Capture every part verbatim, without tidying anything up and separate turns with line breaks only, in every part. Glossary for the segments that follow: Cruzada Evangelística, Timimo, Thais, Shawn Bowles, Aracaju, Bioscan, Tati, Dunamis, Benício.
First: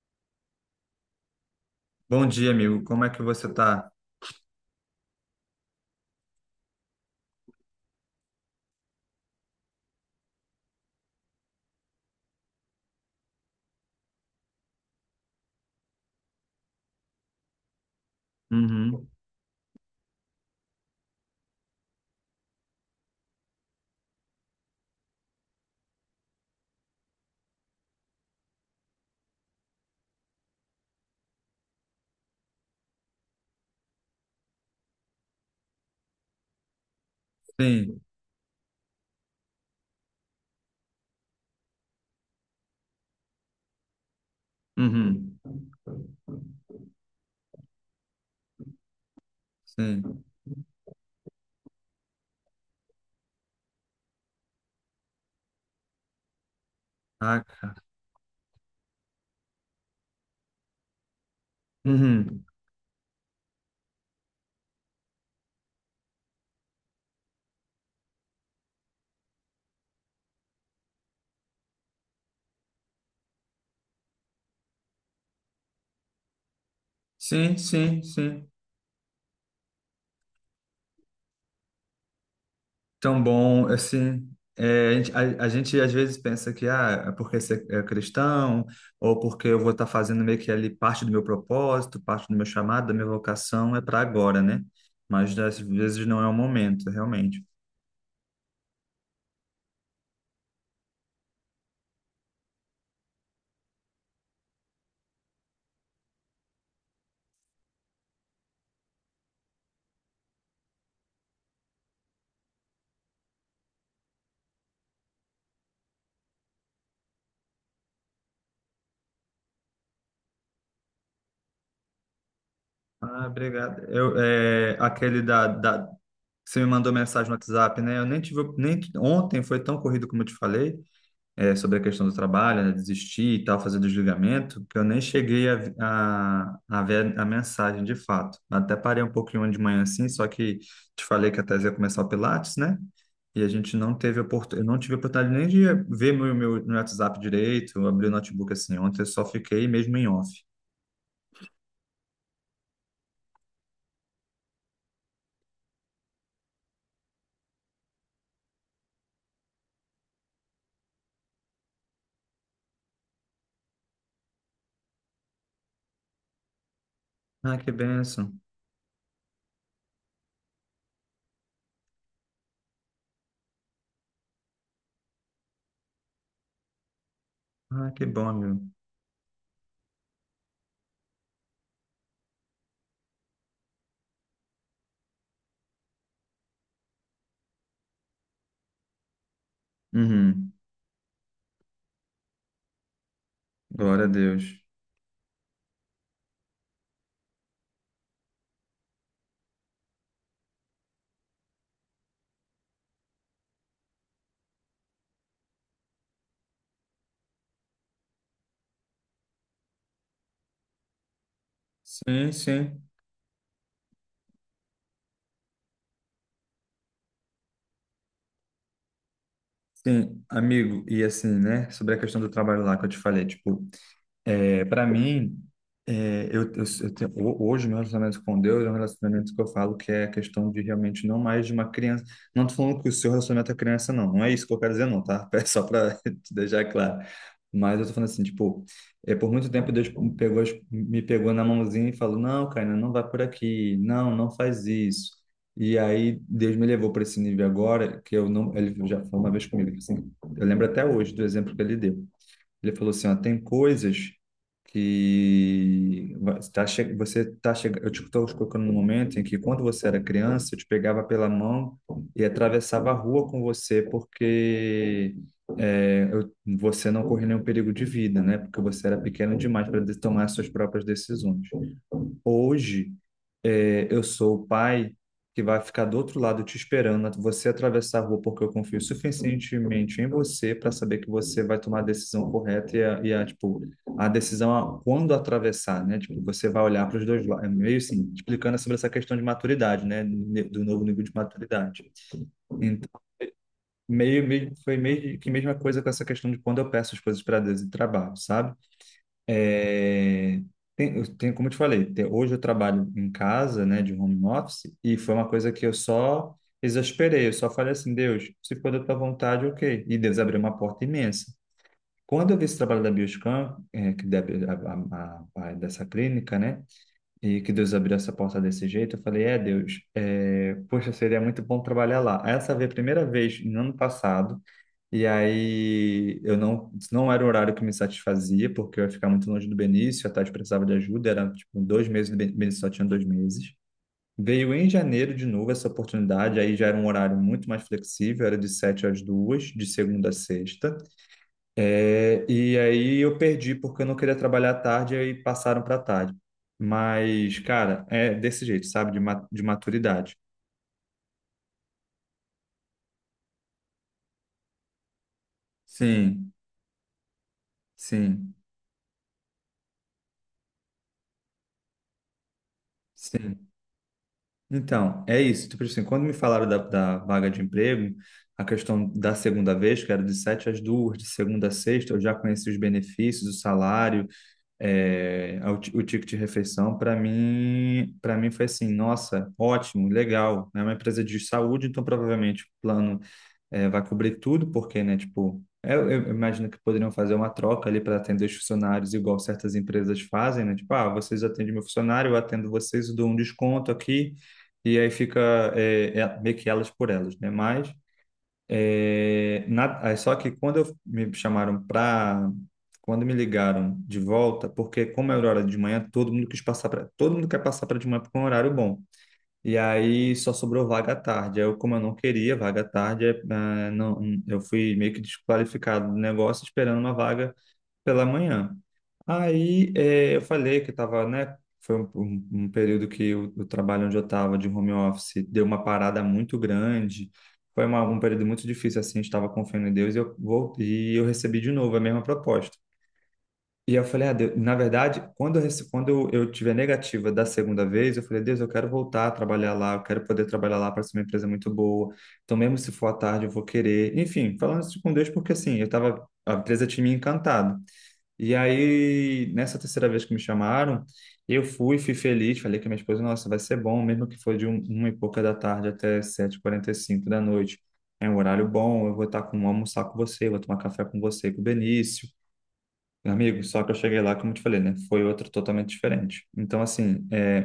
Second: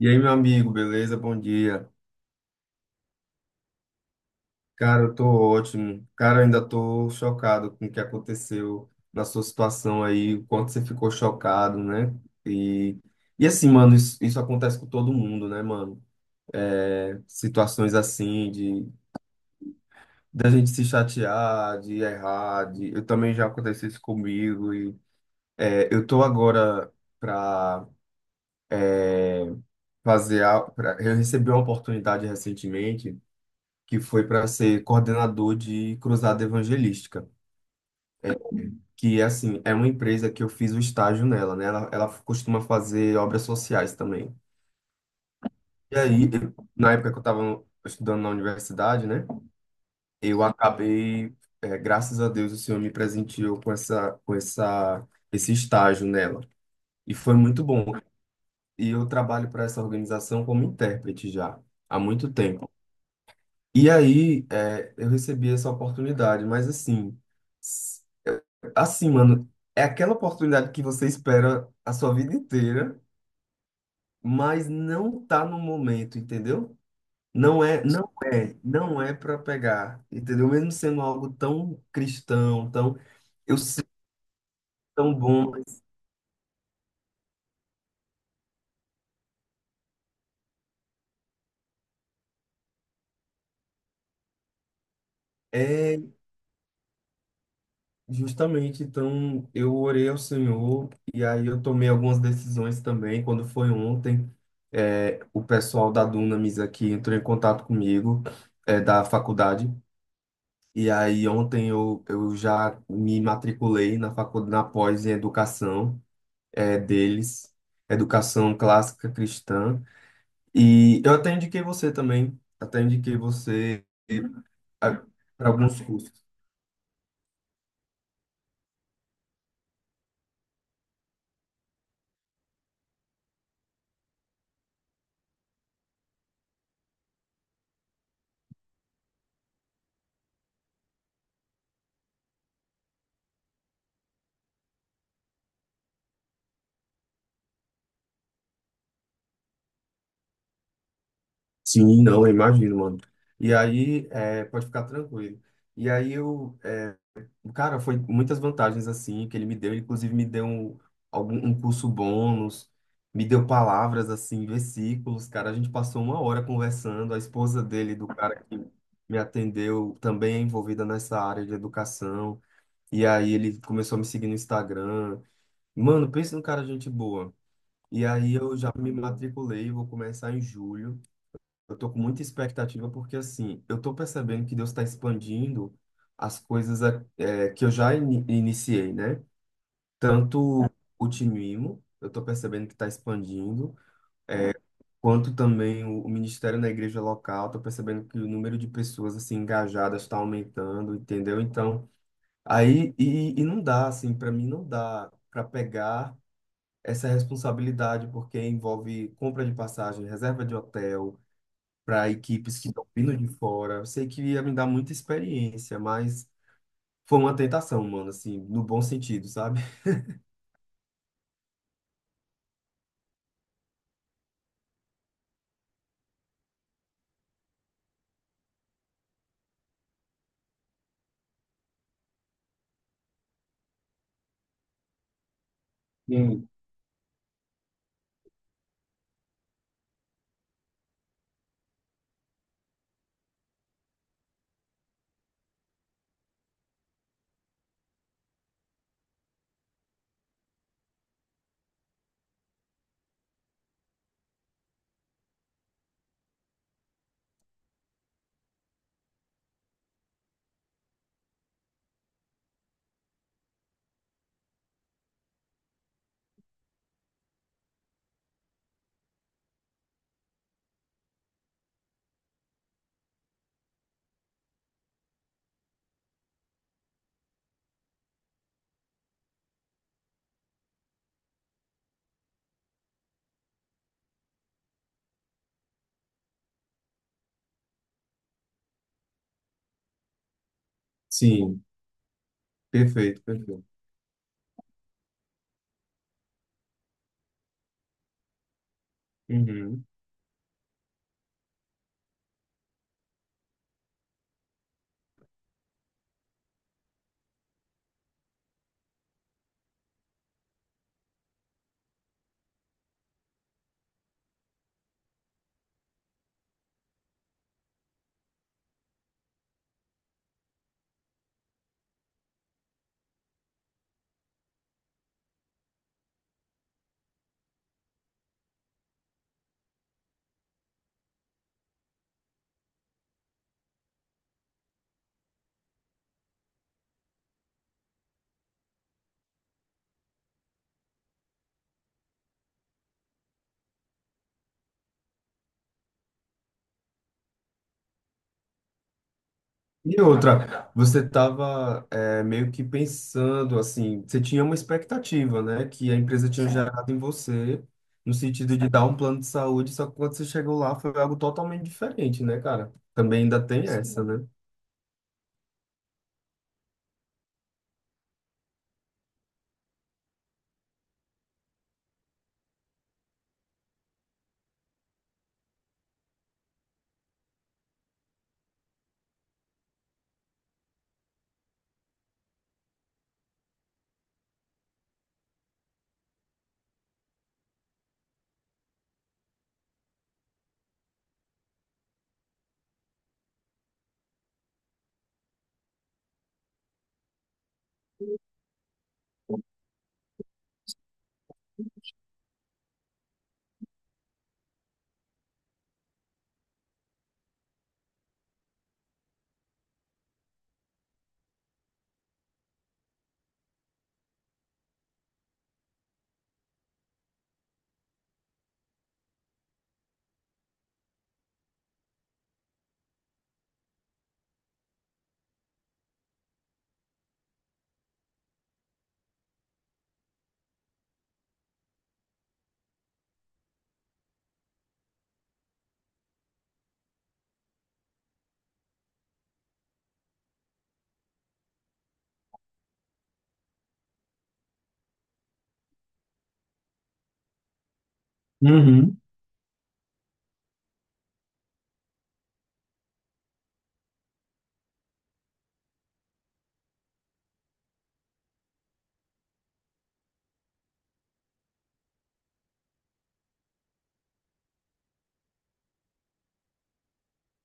E aí, meu amigo, beleza? Bom dia.
Bom dia, amigo. Como é que você tá?
Cara, eu tô ótimo. Cara, eu ainda tô chocado com o que aconteceu na sua situação aí, o quanto você ficou chocado, né? E, e assim, mano, isso, isso acontece com todo mundo, né, mano? É, situações assim de
Uhum.
da gente se chatear, de errar, de, eu também já aconteceu isso comigo e é, eu tô agora pra fazer, a- pra, eu recebi uma oportunidade recentemente que foi para ser coordenador de Cruzada Evangelística,
Sim.
que é assim, é uma empresa que eu fiz o estágio nela, né? Ela, ela costuma fazer obras sociais também.
Uhum.
E aí, eu- na época que eu estava estudando na universidade, né?
Sim.
Eu acabei, é, graças a Deus, o Senhor me presenteou com essa, com essa, esse estágio nela. E foi
Ah,
muito
cara.
bom. E eu trabalho para essa organização como intérprete já há muito
Uhum.
tempo. E aí, é, eu recebi essa oportunidade, mas assim, s- eu- assim, mano, é aquela oportunidade que você espera a sua vida inteira, mas não tá no momento, entendeu?
Sim,
Não é,
sim,
não
sim.
é, não é para pegar, entendeu? Mesmo sendo algo tão cristão, tão,
Tão
eu
bom,
sei,
assim. É, a, gente
tão
a- a
bom,
gente,
mas
às vezes pensa que ah, é porque você é cristão, ou porque eu vou estar fazendo meio que ali parte do meu propósito, parte do meu chamado, da minha vocação, é para agora, né? Mas às
é.
vezes não é o momento, realmente.
Justamente, então eu orei ao Senhor e aí eu tomei algumas decisões também. Quando foi ontem, eh, o pessoal da Dunamis aqui entrou em contato comigo, eh, da faculdade. E aí ontem eu, eu já me matriculei na faculdade, na pós em educação, eh, deles, educação clássica cristã. E eu até indiquei você também, até indiquei
Ah, obrigado.
você
Eu, é, aquele da,
para alguns
da,
cursos.
Você me mandou mensagem no WhatsApp, né? Eu nem tive, nem ontem foi tão corrido como eu te falei, é, sobre a questão do trabalho, né? Desistir e tal, fazer desligamento, que eu nem cheguei a, a, a ver a mensagem de fato. Até parei um pouquinho de manhã assim, só que te falei que a Thais ia começar o Pilates, né? E a gente não teve oportunidade, eu não tive oportunidade nem de ver meu, meu, meu WhatsApp direito, eu abri o notebook assim. Ontem eu só fiquei mesmo em off.
Sim, não, eu imagino, mano. E aí, é, pode ficar tranquilo. E aí eu, é, cara, foi muitas vantagens assim que ele me deu, ele inclusive me deu um, algum, um curso bônus, me deu palavras assim, versículos, cara, a gente passou uma hora conversando, a
Ah,
esposa
que
dele, do
bênção.
cara que me atendeu, também é envolvida nessa área de educação, e aí ele começou a me seguir no Instagram. Mano, pensa num cara gente boa.
Ah, que
E
bom,
aí
meu.
eu já me matriculei, vou começar em julho. Eu tô com muita expectativa porque, assim, eu tô percebendo que Deus está expandindo as coisas a- eh, que eu já ini- iniciei, né?
Uhum.
Tanto o Timimo, eu tô percebendo que está expandindo,
Glória a
eh,
Deus.
quanto também o, o ministério na igreja local, tô percebendo que o número de pessoas, assim, engajadas está aumentando, entendeu? Então, aí, e, e não dá, assim, para mim não dá para pegar essa responsabilidade, porque envolve compra de passagem, reserva de hotel, para
Sim,
equipes que
sim.
estão vindo de fora. Eu sei que ia me dar muita experiência, mas foi uma tentação, mano, assim, no bom sentido, sabe?
Sim, amigo, e assim, né, sobre a questão do trabalho lá que eu te falei, tipo, é, para mim, é, eu, eu, eu tenho, ho- hoje meu relacionamento com Deus é um relacionamento que eu falo que é a questão de realmente não mais de uma criança. Não tô falando que o seu relacionamento é criança, não. Não é isso que eu quero dizer, não, tá? É só para te
Sim.
deixar claro. Mas eu tô falando assim, tipo, é, por muito tempo Deus me pegou, as- me pegou na mãozinha e falou, não, Caína, não vai por aqui. Não, não faz isso. E aí Deus me levou para esse nível agora que eu não. Ele já falou uma vez comigo, assim, eu lembro até hoje do exemplo que ele deu. Ele falou assim, ó, tem coisas que va- tá che- você tá chegando, eu te estou colocando no momento em que quando você era criança, eu te pegava pela mão e atravessava a rua com você porque é, eu- você não corria nenhum perigo de vida, né? Porque você era pequeno demais para tomar suas próprias decisões. Hoje, é, eu sou o pai que vai ficar do outro lado te esperando você atravessar a rua, porque eu confio suficientemente em você para saber que você vai tomar a decisão correta e a, e a, tipo, a decisão a quando atravessar, né? Tipo, você vai olhar para os dois lados. É meio assim, explicando sobre essa questão de maturidade, né? Ne- Do novo nível de
Sim,
maturidade. Então,
perfeito, perfeito.
meio, meio, foi meio que a mesma coisa com essa questão de quando eu peço as coisas para Deus em trabalho, sabe?
Uhum.
É, tem, eu tenho- como eu te falei, te- hoje eu trabalho em casa, né, de home office, e foi uma coisa que eu só exasperei, eu só falei assim, Deus, se for da tua vontade, ok. E Deus abriu uma porta imensa. Quando eu vi esse trabalho da Bioscan, é, que deve, a, a, a, a- dessa clínica, né, e que Deus abriu essa porta desse jeito, eu falei, é, Deus, é, poxa, seria muito bom trabalhar lá. Essa foi a primeira vez, no ano passado, e aí eu não, não era o horário que me satisfazia, porque eu ia ficar muito longe do Benício, a Tati precisava de ajuda, era tipo dois meses, o Ben- Benício só tinha dois meses. Veio em janeiro de novo essa oportunidade, aí já era um horário muito mais flexível, era de sete às duas, de segunda a sexta. É, e aí eu perdi porque eu não queria trabalhar à tarde e passaram para tarde. Mas, cara, é desse jeito, sabe? De, ma- de
E
maturidade.
outra, você estava meio que pensando, assim, você tinha uma expectativa, né, que a empresa
Sim,
tinha gerado em você, no
sim,
sentido de dar um plano de saúde, só que quando você chegou lá foi algo totalmente diferente, né, cara? Também ainda
sim.
tem essa, né?
Então, é isso. Tipo assim, quando me falaram da, da vaga de emprego, a questão da segunda vez, que era de sete às duas, de segunda a sexta, eu já conheci os benefícios, o salário, eh, o, ti- o ticket de refeição. Para mim, para mim foi assim, nossa, ótimo, legal. É uma empresa de saúde, então provavelmente o plano é, vai cobrir tudo, porque, né, tipo, é, eu, eu imagino que poderiam fazer uma troca ali para atender os funcionários, igual certas empresas fazem, né? Tipo, ah, vocês atendem meu funcionário, eu atendo vocês, eu dou um desconto aqui, e aí fica é, é, meio que elas por elas, né? Mas, é, na- aí só que quando eu, me chamaram para. Quando me ligaram de volta, porque como era hora de manhã, todo mundo quis passar para, todo mundo quer passar para de manhã porque é um horário bom. E aí só sobrou vaga à tarde. Aí eu, como eu não queria vaga à tarde, eh, ah, não, eu fui meio que desqualificado do negócio esperando uma vaga pela manhã. Aí eh, eu falei que estava, né? Foi um, um- um período que o, o trabalho onde eu estava de home office deu uma parada muito grande. Foi uma- um período muito difícil, assim, estava confiando em Deus e eu voltei, e eu recebi de novo a mesma proposta. E eu falei, ah, Deus, na verdade, quando eu, rece- quando eu eu tive a negativa da segunda vez, eu falei, Deus, eu quero voltar a trabalhar lá, eu quero poder trabalhar lá, parece uma empresa muito boa. Então, mesmo se for à tarde, eu vou querer. Enfim, falando isso com Deus, porque assim, eu tava, a empresa tinha me encantado. E
Uhum.
aí, nessa terceira vez que me chamaram, eu fui, fui feliz, falei com a minha esposa, nossa, vai ser bom, mesmo que for de um, uma e pouca da tarde até sete e quarenta e cinco da noite. É um horário bom, eu vou estar com, almoçar com você, vou tomar café com você, com o Benício. Amigo, só que eu cheguei lá, como eu te falei, né? Foi outro totalmente diferente. Então, assim, é,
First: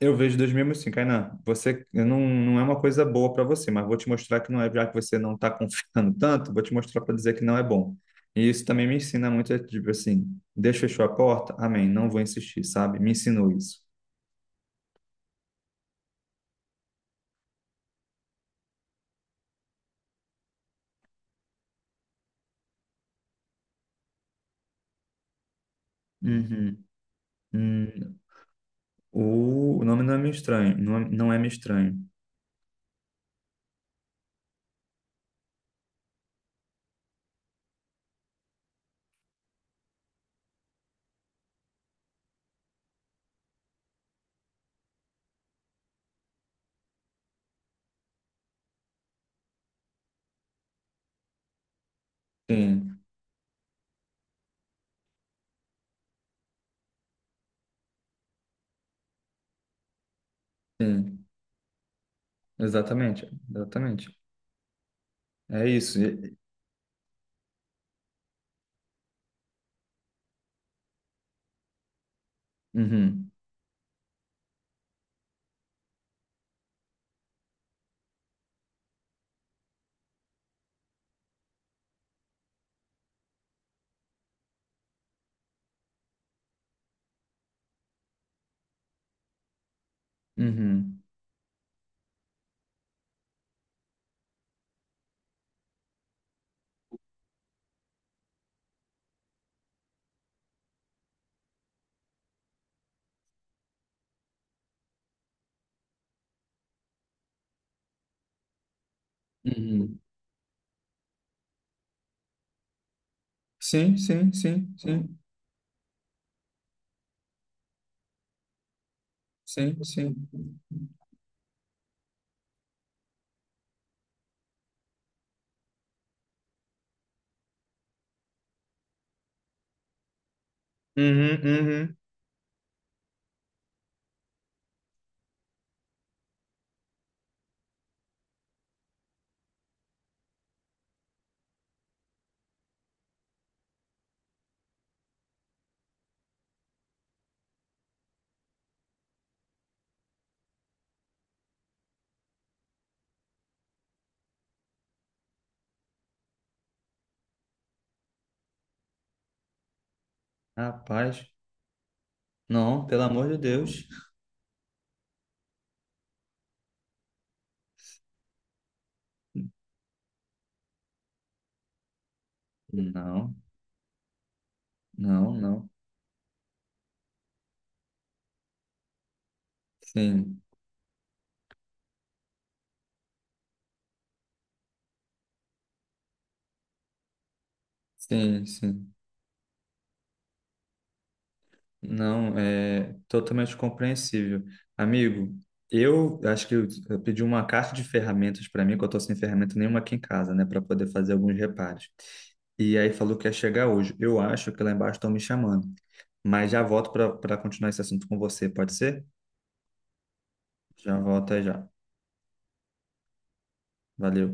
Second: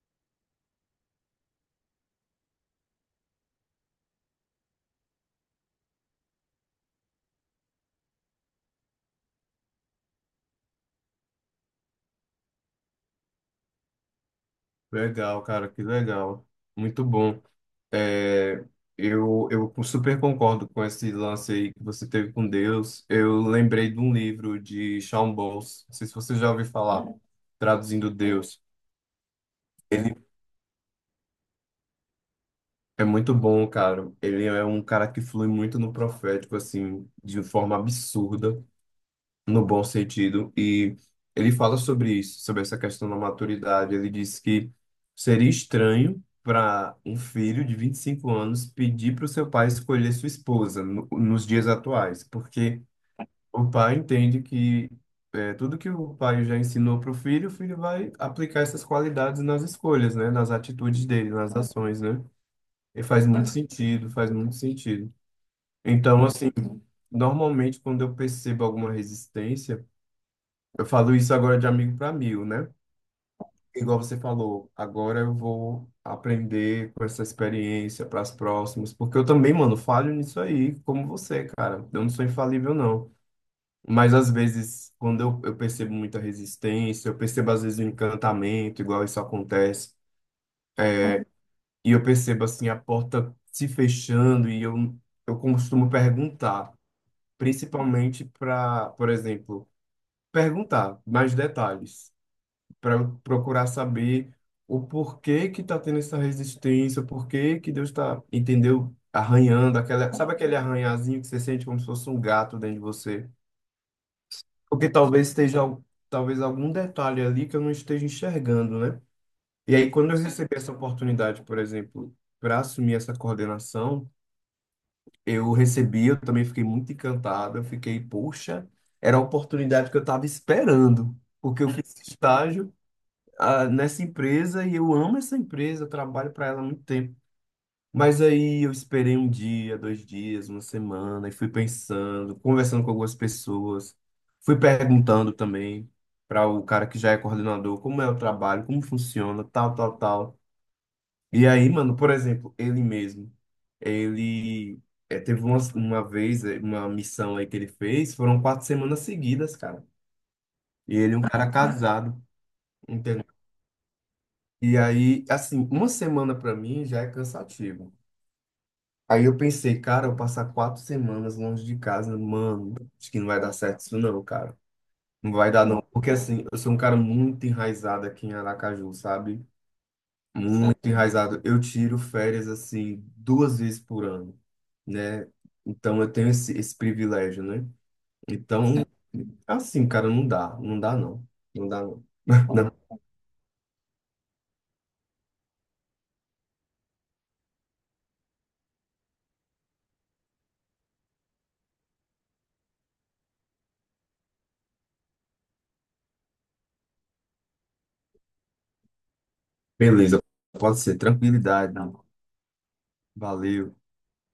eu vejo dois mil e cinco, Kainan, você não, não é uma coisa boa para você, mas vou te mostrar que não é, já que você não está confiando tanto, vou te mostrar para dizer que não é bom. E isso também me ensina muito, é tipo assim, Deus fechou a porta, amém, não vou insistir, sabe? Me ensinou isso.
Legal, cara, que legal. Muito bom. É, eu, eu super concordo com esse lance aí que você teve com Deus. Eu lembrei de um livro de Shawn Bowles, não sei se você já ouviu
Uhum.
falar, traduzindo
Hum,
Deus.
o, o nome não
Ele
é meio estranho, não, é- não é meio estranho.
é muito bom, cara. Ele é um cara que flui muito no profético, assim, de forma absurda. No bom sentido, e ele fala sobre isso, sobre essa questão da maturidade. Ele diz que seria estranho para um filho de vinte e cinco anos pedir para o seu pai escolher sua esposa no, nos dias atuais, porque
Sim,
o pai entende que é, tudo que o pai já ensinou para o filho, o filho vai aplicar essas qualidades nas escolhas, né, nas atitudes
sim,
dele, nas ações, né? E faz
exatamente,
muito
exatamente.
sentido, faz muito sentido.
É isso.
Então,
e-
assim, normalmente quando eu percebo alguma resistência, eu falo isso agora de amigo para amigo, né?
Uhum,
Igual você falou, agora eu vou aprender com essa experiência para as próximas, porque eu também, mano, falho nisso aí, como você, cara. Eu não sou infalível, não. Mas às vezes, quando eu, eu percebo muita resistência, eu percebo às vezes o encantamento, igual isso acontece,
uhum.
e eu percebo assim a porta se fechando, e eu, eu costumo perguntar, principalmente para, por exemplo, perguntar mais detalhes, para procurar saber o porquê que está tendo essa resistência, o porquê que Deus está, entendeu? Arranhando
Uhum.
aquela, sabe aquele arranhazinho que você sente como se fosse um gato dentro de você?
Sim, sim, sim,
Porque
sim,
talvez esteja, al- talvez algum detalhe ali que eu não esteja enxergando, né? E
sim,
aí, quando eu recebi
sim.
essa oportunidade, por exemplo, para assumir essa coordenação, eu recebi, eu também fiquei muito encantado, eu fiquei, poxa, era a oportunidade que eu estava esperando,
Uhum,
porque eu fiz
uhum.
estágio, ah, nessa empresa e eu amo essa empresa, eu trabalho para ela há muito tempo. Mas aí eu esperei um dia, dois dias, uma semana e fui pensando, conversando com algumas pessoas, fui perguntando também para o cara que já é coordenador como é o trabalho, como funciona, tal, tal, tal. E aí, mano, por exemplo, ele mesmo, ele eh, teve uma, uma vez, eh, uma missão aí que ele fez, foram quatro semanas seguidas, cara. E ele é um
Rapaz,
cara casado.
não, pelo amor de Deus.
E aí, assim, uma semana pra mim já é cansativo. Aí eu pensei, cara, eu passar quatro semanas longe de casa, mano, acho que não
Não,
vai dar certo isso não, cara. Não
não,
vai dar
não.
não, porque assim, eu sou um cara muito enraizado aqui em Aracaju, sabe?
Sim,
Muito enraizado. Eu tiro férias, assim, duas vezes por ano, né? Então eu tenho esse, esse privilégio, né?
sim,
Então,
sim.
assim, cara, não dá, não dá não, não dá não.
Não,
Não,
é totalmente compreensível. Amigo, eu acho que eu, eu pedi uma caixa de ferramentas para mim, que eu tô sem ferramenta nenhuma aqui em casa, né, para poder fazer alguns reparos. E aí falou que ia chegar hoje. Eu acho que lá embaixo estão me chamando. Mas já volto para para continuar esse assunto com você, pode ser?
beleza, pode ser,
Já volto aí já.
tranquilidade, não. Valeu.
Valeu.